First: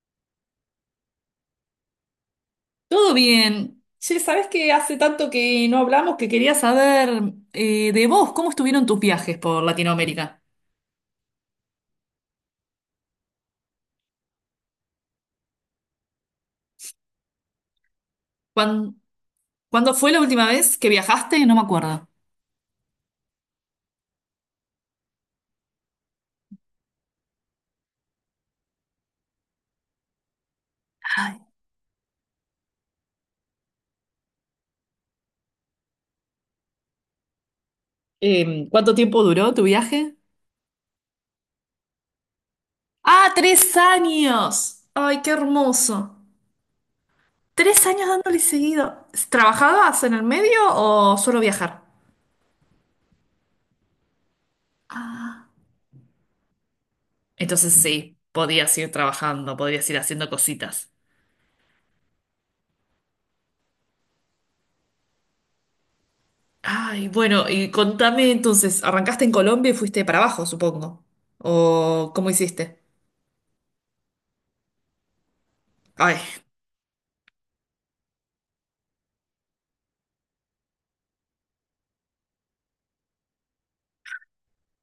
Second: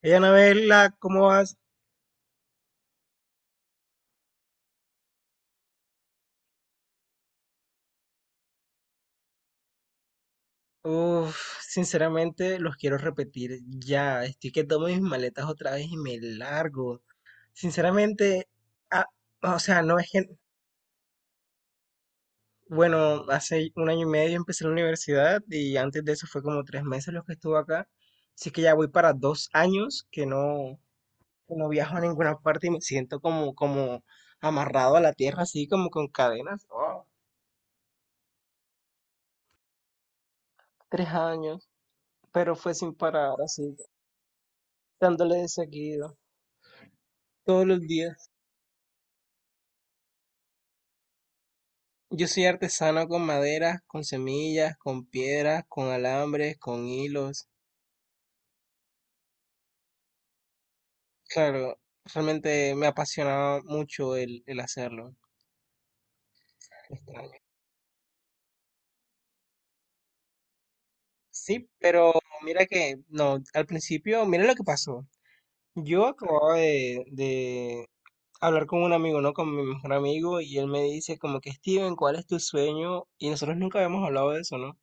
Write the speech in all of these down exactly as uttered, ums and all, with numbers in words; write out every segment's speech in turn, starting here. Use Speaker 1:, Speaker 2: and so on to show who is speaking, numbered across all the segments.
Speaker 1: Hey, Anabela, ¿cómo vas?
Speaker 2: Todo bien. Che, sabés que hace tanto que no hablamos que quería saber eh, de vos, ¿cómo estuvieron tus viajes por Latinoamérica?
Speaker 1: Uf, sinceramente los quiero repetir ya. Estoy que tomo mis maletas otra vez y me largo. Sinceramente,
Speaker 2: ¿Cuán-
Speaker 1: ah, o sea,
Speaker 2: ¿Cuándo
Speaker 1: no es
Speaker 2: fue la
Speaker 1: que,
Speaker 2: última vez que viajaste? No me acuerdo.
Speaker 1: bueno, hace un año y medio empecé la universidad y antes de eso fue como tres meses los que estuve acá. Así que ya voy para dos años que no,
Speaker 2: Ay.
Speaker 1: que no viajo a ninguna parte y me siento como, como amarrado a la tierra, así como con cadenas. Wow,
Speaker 2: Em, ¿cuánto tiempo duró tu viaje?
Speaker 1: tres años, pero fue sin
Speaker 2: ¡Ah,
Speaker 1: parar, así,
Speaker 2: tres años! ¡Ay, qué
Speaker 1: dándole de
Speaker 2: hermoso!
Speaker 1: seguido. Todos los
Speaker 2: Tres años
Speaker 1: días.
Speaker 2: dándole seguido. ¿Trabajabas en el medio o solo viajar?
Speaker 1: Yo soy artesano con maderas, con semillas, con piedras, con alambres, con hilos.
Speaker 2: Entonces sí, podías ir trabajando, podías ir haciendo cositas.
Speaker 1: Claro, realmente me apasionaba mucho el, el hacerlo.
Speaker 2: Ay,
Speaker 1: Extraño.
Speaker 2: bueno, y contame entonces, ¿arrancaste en Colombia y fuiste para abajo, supongo?
Speaker 1: Sí,
Speaker 2: ¿O
Speaker 1: pero
Speaker 2: cómo
Speaker 1: mira
Speaker 2: hiciste?
Speaker 1: que, no, al principio, mira lo que pasó. Yo
Speaker 2: Ay.
Speaker 1: acababa de, de hablar con un amigo, ¿no? Con mi mejor amigo, y él me dice como que, Steven, ¿cuál es tu sueño? Y nosotros nunca habíamos hablado de eso, ¿no?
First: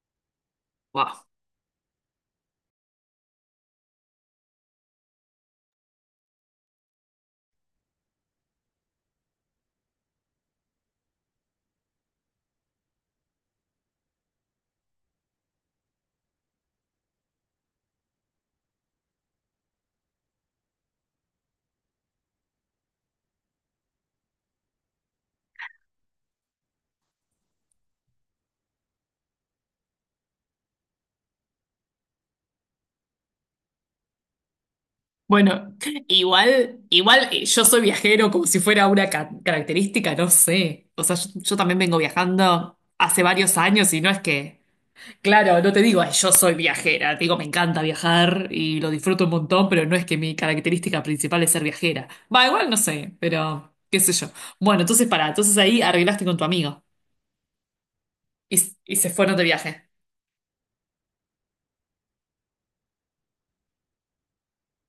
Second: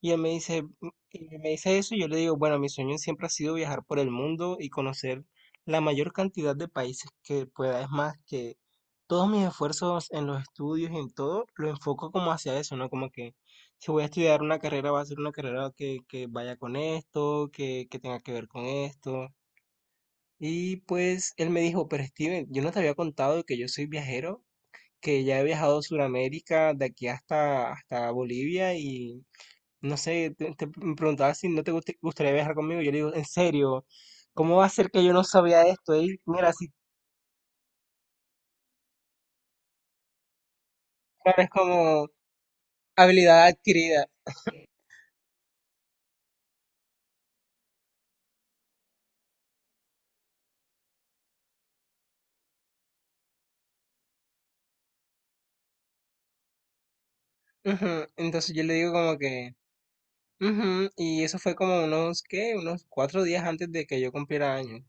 Speaker 1: Y él me dice,
Speaker 2: Wow.
Speaker 1: y me dice eso, y yo le digo, bueno, mi sueño siempre ha sido viajar por el mundo y conocer la mayor cantidad de países que pueda. Es más, que todos mis esfuerzos en los estudios y en todo, lo enfoco como hacia eso, ¿no? Como que si voy a estudiar una carrera, va a ser una carrera que, que vaya con esto, que, que tenga que ver con esto. Y pues él me dijo, pero Steven, yo no te había contado que yo soy viajero, que ya he viajado a Sudamérica, de aquí hasta, hasta Bolivia y no sé, te, te- me preguntaba si no te guste- gustaría viajar conmigo. Yo le digo, en serio, ¿cómo va a ser que yo no sabía
Speaker 2: Bueno,
Speaker 1: esto? Y mira, si
Speaker 2: igual, igual eh, yo soy viajero como si fuera una ca- característica, no sé. O sea, yo,
Speaker 1: claro, es
Speaker 2: yo también vengo
Speaker 1: como
Speaker 2: viajando hace
Speaker 1: habilidad
Speaker 2: varios años y
Speaker 1: adquirida.
Speaker 2: no es que... Claro, no te digo, "Ay, yo soy viajera", te digo, me encanta viajar y lo disfruto un montón, pero no es que mi característica principal es ser viajera. Va, igual no sé, pero qué sé yo. Bueno, entonces para, entonces ahí arreglaste con tu amigo
Speaker 1: Ujú. Entonces yo le
Speaker 2: y,
Speaker 1: digo
Speaker 2: y se
Speaker 1: como
Speaker 2: fueron de
Speaker 1: que,
Speaker 2: viaje.
Speaker 1: "Ujú". Y eso fue como unos, ¿qué? Unos cuatro días antes de que yo cumpliera años.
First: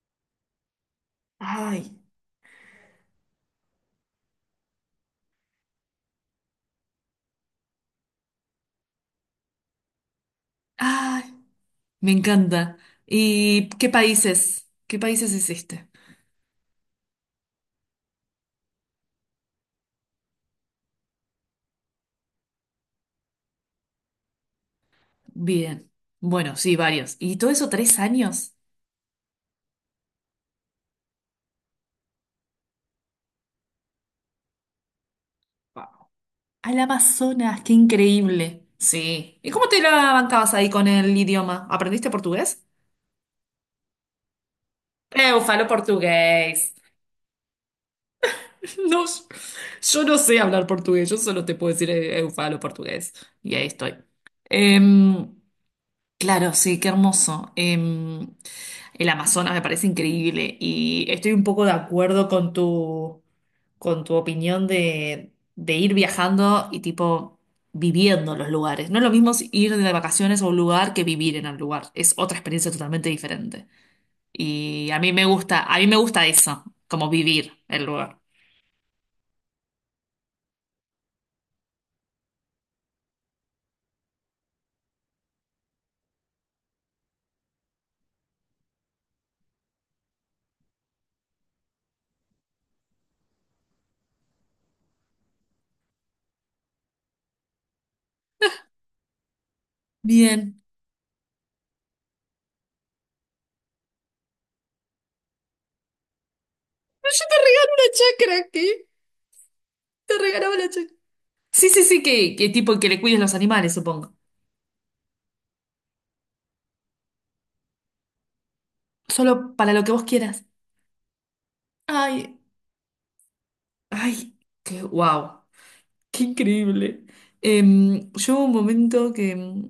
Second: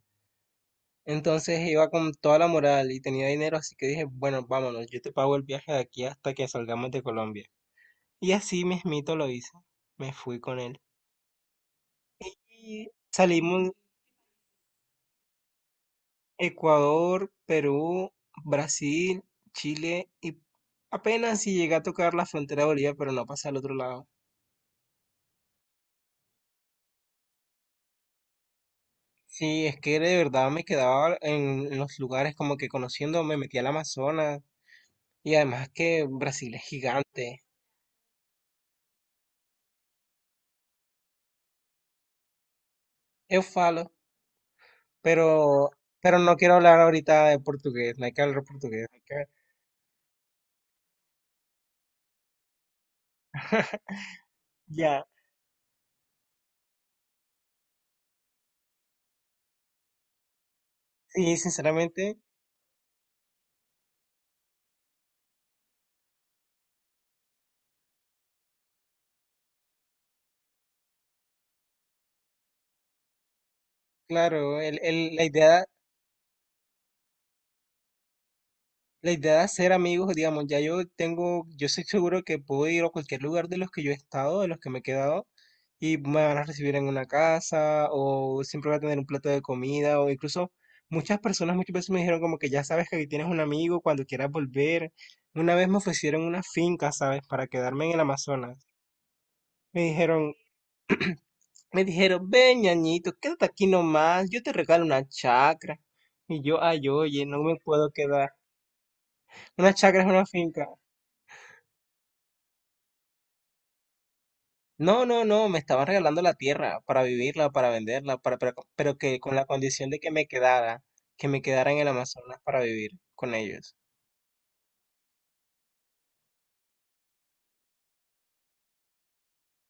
Speaker 1: Entonces iba
Speaker 2: Ay.
Speaker 1: con toda la moral y tenía dinero, así que dije, bueno, vámonos, yo te pago el viaje de aquí hasta que salgamos de Colombia. Y así mismito lo hice. Me fui con él.
Speaker 2: Ay, me encanta.
Speaker 1: Y
Speaker 2: ¿Y
Speaker 1: salimos,
Speaker 2: qué países? ¿Qué países hiciste?
Speaker 1: Ecuador, Perú, Brasil, Chile y apenas si llegué a tocar la frontera de Bolivia, pero no pasé al otro lado.
Speaker 2: Bien. Bueno, sí, varios. ¿Y todo eso tres años?
Speaker 1: Sí, es que de verdad me quedaba en los lugares como que conociendo, me metí al Amazonas y además que
Speaker 2: Wow.
Speaker 1: Brasil es
Speaker 2: Al
Speaker 1: gigante.
Speaker 2: Amazonas, qué increíble. Sí. ¿Y cómo te la bancabas ahí con el idioma? ¿Aprendiste portugués?
Speaker 1: Eu falo,
Speaker 2: Eu falo
Speaker 1: pero pero no quiero
Speaker 2: portugués.
Speaker 1: hablar ahorita de portugués, no hay que hablar portugués, hay
Speaker 2: No,
Speaker 1: que
Speaker 2: yo no sé hablar portugués, yo solo te puedo decir eh, eu falo portugués. Y ahí estoy.
Speaker 1: ya,
Speaker 2: Em, claro, sí, qué hermoso. Em, El Amazonas me parece increíble y estoy
Speaker 1: sí,
Speaker 2: un poco de
Speaker 1: sinceramente,
Speaker 2: acuerdo con tu, con tu opinión de, de ir viajando y tipo viviendo los lugares. No es lo mismo si ir de vacaciones a un lugar que vivir en el lugar. Es otra experiencia totalmente diferente.
Speaker 1: claro, el,
Speaker 2: Y a mí
Speaker 1: el- la
Speaker 2: me gusta,
Speaker 1: idea
Speaker 2: a mí me gusta eso, como vivir el lugar.
Speaker 1: la idea de hacer amigos, digamos, ya yo tengo, yo estoy seguro que puedo ir a cualquier lugar de los que yo he estado, de los que me he quedado, y me van a recibir en una casa, o siempre voy a tener un plato de comida, o incluso muchas personas muchas veces me dijeron como que ya sabes que aquí tienes un amigo cuando quieras volver. Una vez me ofrecieron una finca, ¿sabes? Para quedarme en el Amazonas. Me dijeron,
Speaker 2: Bien.
Speaker 1: me dijeron, ven, ñañito, quédate aquí nomás, yo te regalo una chacra. Y yo, ay,
Speaker 2: Pero yo
Speaker 1: oye,
Speaker 2: te
Speaker 1: no me
Speaker 2: regalo
Speaker 1: puedo
Speaker 2: una
Speaker 1: quedar.
Speaker 2: chacra aquí.
Speaker 1: Una chacra es
Speaker 2: Te
Speaker 1: una
Speaker 2: regalaba
Speaker 1: finca.
Speaker 2: la chacra. Sí, sí, sí, que, que tipo que le cuides los animales, supongo.
Speaker 1: No, no, no, Me estaban regalando la tierra para vivirla, para venderla, para, pero, pero que con la
Speaker 2: Solo para lo
Speaker 1: condición
Speaker 2: que
Speaker 1: de
Speaker 2: vos
Speaker 1: que me
Speaker 2: quieras.
Speaker 1: quedara, que me quedara en el Amazonas
Speaker 2: Ay.
Speaker 1: para vivir con ellos.
Speaker 2: Ay, qué wow, qué increíble. Em, yo hubo un momento que em,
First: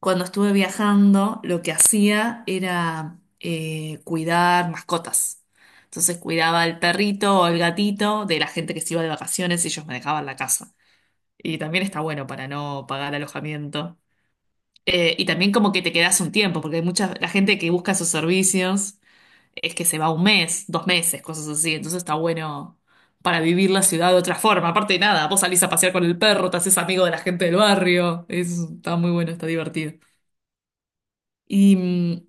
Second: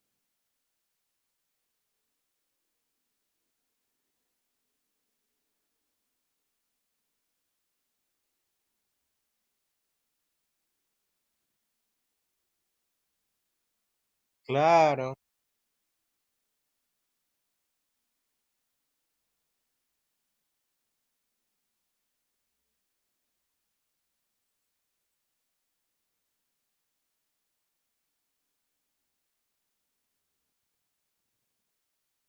Speaker 2: cuando estuve viajando, lo que hacía era eh, cuidar mascotas. Entonces cuidaba al perrito o el gatito de la gente que se iba de vacaciones y ellos me dejaban la casa. Y también está bueno para no pagar alojamiento.
Speaker 1: Claro.
Speaker 2: Eh, y también como que te quedas un tiempo, porque hay mucha la gente que busca esos servicios es que se va un mes, dos meses, cosas así. Entonces está bueno para vivir la ciudad de otra forma. Aparte de nada, vos salís a pasear con el perro, te haces amigo de la gente del barrio. Es, está muy bueno, está divertido. Y mm,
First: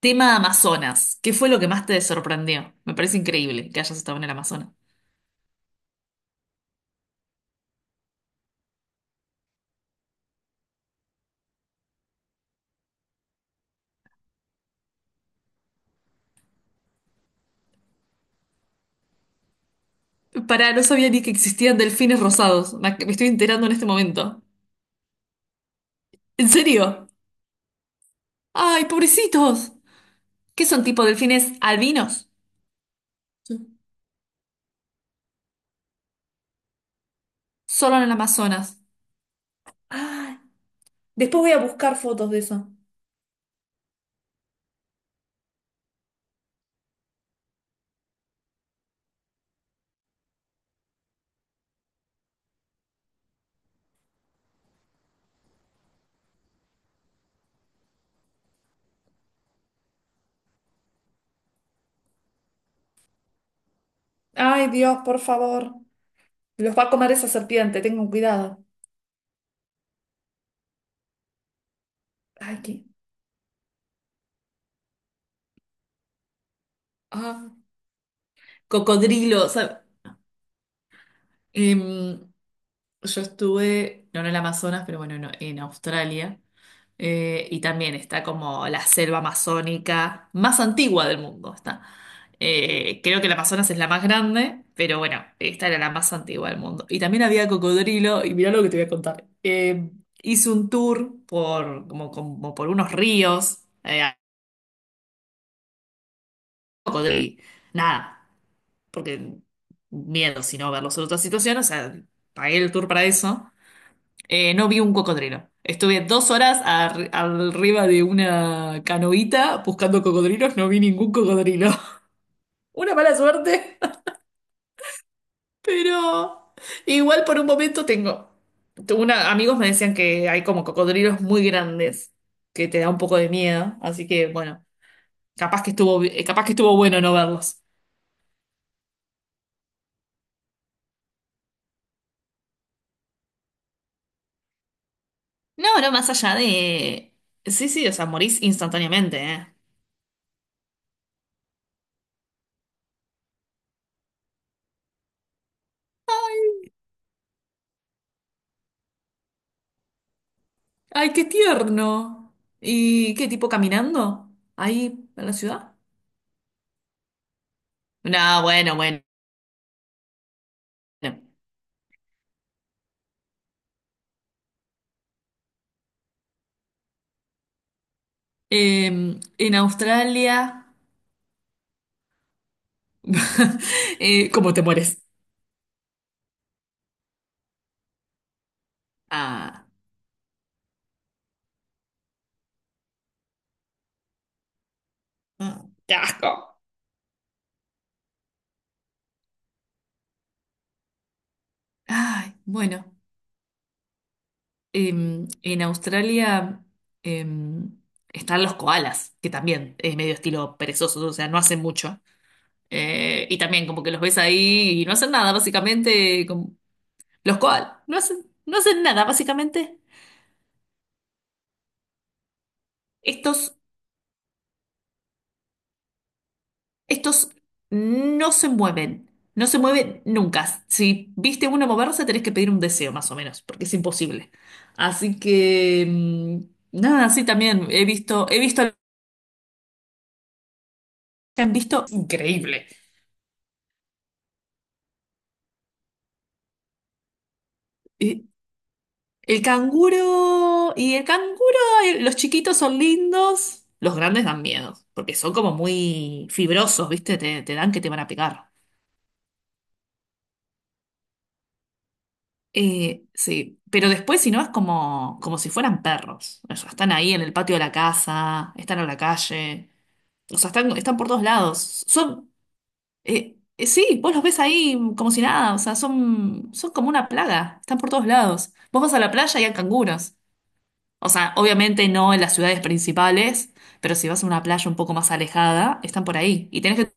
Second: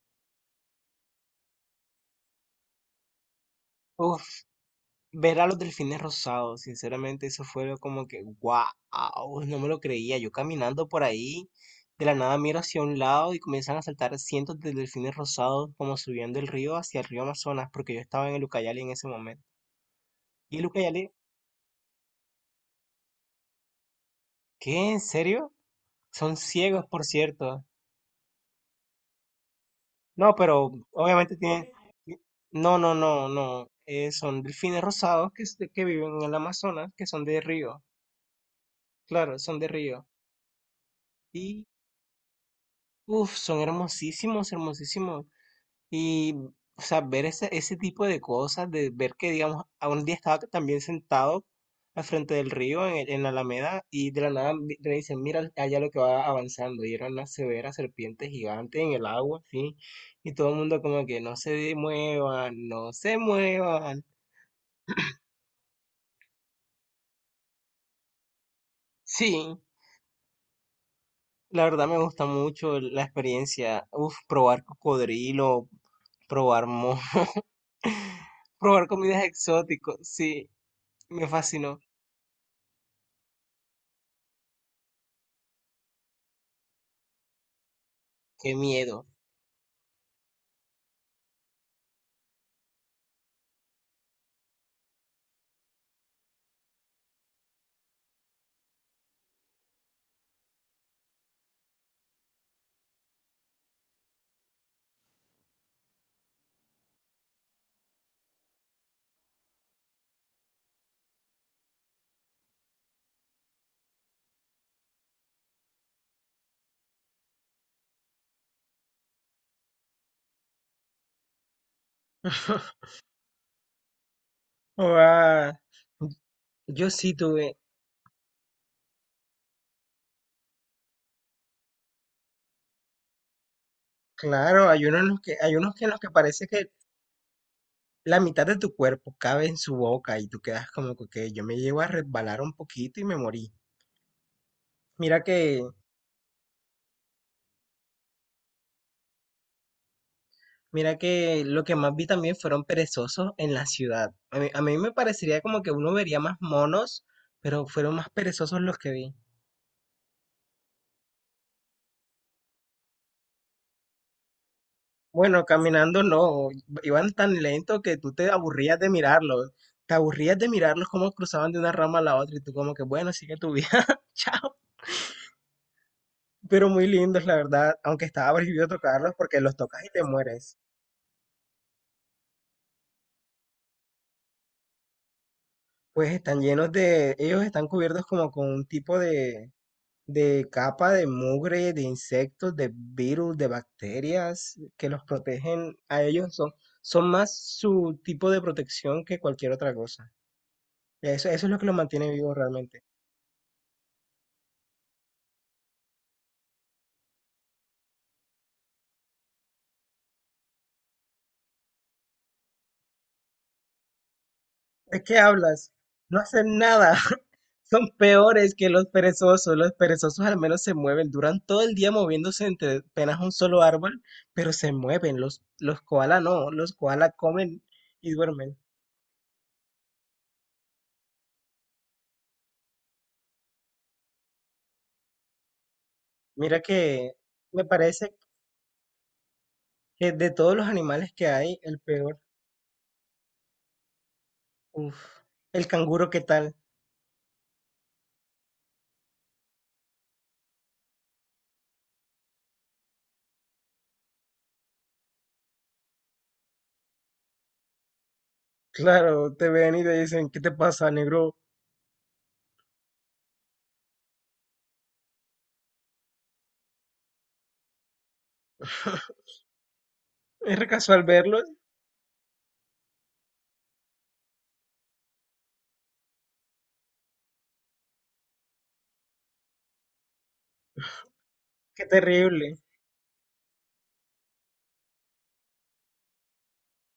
Speaker 2: tema Amazonas. ¿Qué fue lo que más te sorprendió? Me parece increíble que hayas estado en
Speaker 1: Uf,
Speaker 2: el Amazonas.
Speaker 1: ver a los delfines rosados, sinceramente, eso fue lo como que, wow, no me lo creía. Yo caminando por ahí, de la nada miro hacia un lado y comienzan a saltar cientos de delfines rosados como subiendo el río hacia el río Amazonas, porque yo estaba en el Ucayali en ese momento. ¿Y el
Speaker 2: Para, no
Speaker 1: Ucayali?
Speaker 2: sabía ni que existían delfines rosados. Me ac- me estoy enterando en este momento.
Speaker 1: ¿Qué? ¿En serio? Son
Speaker 2: ¿En
Speaker 1: ciegos, por
Speaker 2: serio?
Speaker 1: cierto.
Speaker 2: ¡Ay, pobrecitos!
Speaker 1: No,
Speaker 2: ¿Qué
Speaker 1: pero
Speaker 2: son tipo
Speaker 1: obviamente
Speaker 2: delfines
Speaker 1: tiene...
Speaker 2: albinos?
Speaker 1: No, no, no, no.
Speaker 2: Sí.
Speaker 1: Eh, son delfines rosados que, es de- que viven en el Amazonas, que son de río.
Speaker 2: Solo en el Amazonas.
Speaker 1: Claro, son de río.
Speaker 2: Ay, después voy a
Speaker 1: Y,
Speaker 2: buscar fotos de eso.
Speaker 1: uff, son hermosísimos, hermosísimos. Y, o sea, ver ese, ese tipo de cosas, de ver que, digamos, a un día estaba también sentado al frente del río, en, el- en la Alameda, y de la nada vi- me dicen, mira allá lo que va avanzando, y era una severa serpiente gigante en el agua, sí, y todo el mundo como que no se muevan, no se muevan.
Speaker 2: Ay, Dios, por favor. Los va a comer esa serpiente, tengan cuidado.
Speaker 1: Sí, la verdad me gusta
Speaker 2: Ay,
Speaker 1: mucho
Speaker 2: qué...
Speaker 1: la experiencia, uf, probar cocodrilo, probar mo,
Speaker 2: ah.
Speaker 1: probar comidas
Speaker 2: Cocodrilo, o sea,
Speaker 1: exóticas, sí, me fascinó,
Speaker 2: em, yo estuve, no no en el Amazonas, pero bueno, no, en Australia, eh, y también está
Speaker 1: qué
Speaker 2: como la
Speaker 1: miedo.
Speaker 2: selva amazónica más antigua del mundo, está. Eh, creo que el Amazonas es la más grande, pero bueno, esta era la más antigua del mundo. Y también había cocodrilo, y mirá lo que te voy a contar. Em, hice un tour por, como, como por unos ríos. Eh, cocodrilo nada, porque miedo, si no verlos en otra situación, o sea, pagué el tour para eso. Eh, no vi un cocodrilo. Estuve dos horas ar- arriba de una canoita buscando cocodrilos, no vi ningún cocodrilo. Una mala suerte,
Speaker 1: Ah,
Speaker 2: pero
Speaker 1: yo sí
Speaker 2: igual por un
Speaker 1: tuve,
Speaker 2: momento tengo. tuve Una, amigos me decían que hay como cocodrilos muy grandes, que te da un poco de miedo, así que bueno,
Speaker 1: claro, hay unos en los que, hay
Speaker 2: capaz que
Speaker 1: unos que en
Speaker 2: estuvo,
Speaker 1: los que
Speaker 2: bi- capaz
Speaker 1: parece
Speaker 2: que
Speaker 1: que
Speaker 2: estuvo bueno no verlos.
Speaker 1: la mitad de tu cuerpo cabe en su boca y tú quedas como que "Ok, yo me llevo a resbalar un poquito y me morí. Mira que,
Speaker 2: No, no, más allá de... Sí, sí, o sea, morís instantáneamente, ¿eh?
Speaker 1: mira que lo que más vi también fueron perezosos en la ciudad. A mí, a mí me parecería como que uno vería más monos, pero fueron más perezosos los que vi.
Speaker 2: Ay, qué tierno. ¿Y qué tipo caminando? Ahí en la
Speaker 1: Bueno,
Speaker 2: ciudad.
Speaker 1: caminando no, iban tan lento que tú te
Speaker 2: No, bueno,
Speaker 1: aburrías de
Speaker 2: bueno.
Speaker 1: mirarlos. Te aburrías de mirarlos cómo cruzaban de una rama a la otra y tú como que, bueno, sigue tu vida, chao. Pero muy lindos, la verdad, aunque estaba prohibido tocarlos
Speaker 2: Em,
Speaker 1: porque
Speaker 2: en
Speaker 1: los tocas y te
Speaker 2: Australia,
Speaker 1: mueres.
Speaker 2: eh, ¿cómo te mueres?
Speaker 1: Pues están llenos de, ellos están cubiertos como con un tipo de,
Speaker 2: Ah.
Speaker 1: de capa de mugre, de insectos, de virus, de bacterias que los
Speaker 2: Mm,
Speaker 1: protegen.
Speaker 2: ¡qué
Speaker 1: A ellos son,
Speaker 2: asco!
Speaker 1: son más su tipo de protección que cualquier otra cosa. Eso, eso es lo que los mantiene
Speaker 2: Ay,
Speaker 1: vivos realmente.
Speaker 2: bueno. Em, en Australia em, están los koalas, que también es medio estilo perezosos, o sea, no hacen mucho. Eh, y también como que los ves ahí y no
Speaker 1: ¿De
Speaker 2: hacen
Speaker 1: qué
Speaker 2: nada,
Speaker 1: hablas? No
Speaker 2: básicamente, como...
Speaker 1: hacen nada.
Speaker 2: los koalas
Speaker 1: Son
Speaker 2: no hacen,
Speaker 1: peores
Speaker 2: no
Speaker 1: que
Speaker 2: hacen
Speaker 1: los
Speaker 2: nada,
Speaker 1: perezosos. Los
Speaker 2: básicamente.
Speaker 1: perezosos al menos se mueven. Duran todo el día moviéndose entre apenas un
Speaker 2: Estos,
Speaker 1: solo árbol, pero se mueven. Los, los koala no. Los koala
Speaker 2: estos
Speaker 1: comen y
Speaker 2: no se
Speaker 1: duermen.
Speaker 2: mueven, no se mueven nunca. Si viste uno moverse, tenés que pedir un deseo, más o menos, porque es imposible. Así que, mm,
Speaker 1: Mira
Speaker 2: nada,
Speaker 1: que
Speaker 2: sí,
Speaker 1: me
Speaker 2: también he
Speaker 1: parece
Speaker 2: visto, he visto,
Speaker 1: que de todos los animales que
Speaker 2: han
Speaker 1: hay, el
Speaker 2: visto,
Speaker 1: peor.
Speaker 2: increíble.
Speaker 1: Uf. El canguro, ¿qué tal?
Speaker 2: Eh, El canguro y el canguro, eh, los chiquitos son lindos, los grandes dan miedo, porque son como muy fibrosos, ¿viste? Te, te dan que te van a pegar.
Speaker 1: Claro, te ven y te dicen, ¿qué te pasa, negro?
Speaker 2: Eh, sí, pero después si no es como, como si fueran perros. O sea, están ahí en el patio de la casa, están en la calle, o sea,
Speaker 1: Es re
Speaker 2: están, están
Speaker 1: casual
Speaker 2: por todos
Speaker 1: verlos.
Speaker 2: lados. Son, eh, eh, sí, vos los ves ahí como si nada, o sea, son, son como una plaga, están por todos lados. Vos vas a la playa y hay canguros. O sea,
Speaker 1: Qué
Speaker 2: obviamente no en las
Speaker 1: terrible.
Speaker 2: ciudades principales, pero si vas a una playa un poco más alejada, están por ahí. Y tenés que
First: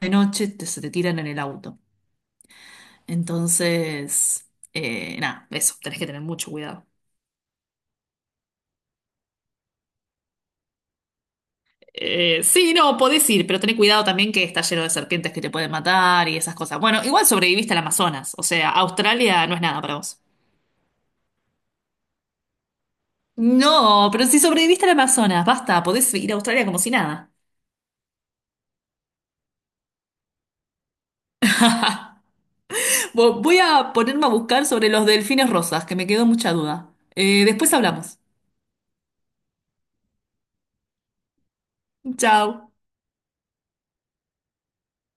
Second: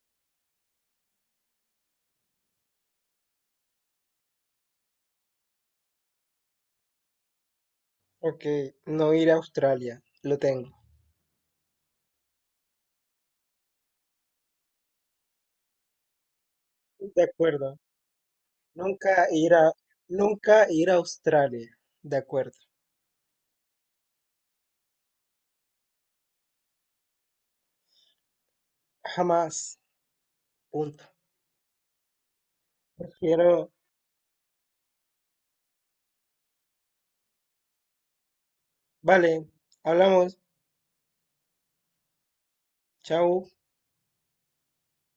Speaker 2: de noche, te- se te tiran en el auto. Entonces, eh, nada, eso, tenés que tener mucho cuidado.
Speaker 1: Ok, no ir a Australia. Lo tengo.
Speaker 2: Eh, sí, no, podés ir, pero tenés cuidado también que está lleno de serpientes que te pueden matar y esas cosas. Bueno,
Speaker 1: De
Speaker 2: igual sobreviviste
Speaker 1: acuerdo.
Speaker 2: al Amazonas, o sea,
Speaker 1: Nunca
Speaker 2: Australia
Speaker 1: ir
Speaker 2: no es
Speaker 1: a,
Speaker 2: nada para vos.
Speaker 1: nunca ir a Australia. De acuerdo.
Speaker 2: No, pero si sobreviviste al Amazonas, basta, podés ir a Australia como si nada.
Speaker 1: Jamás. Punto.
Speaker 2: Vo- Voy
Speaker 1: Quiero.
Speaker 2: a ponerme a buscar sobre los delfines rosas, que me quedó mucha duda. Eh, después hablamos.
Speaker 1: Vale. Hablamos.
Speaker 2: Chao.
Speaker 1: Chao.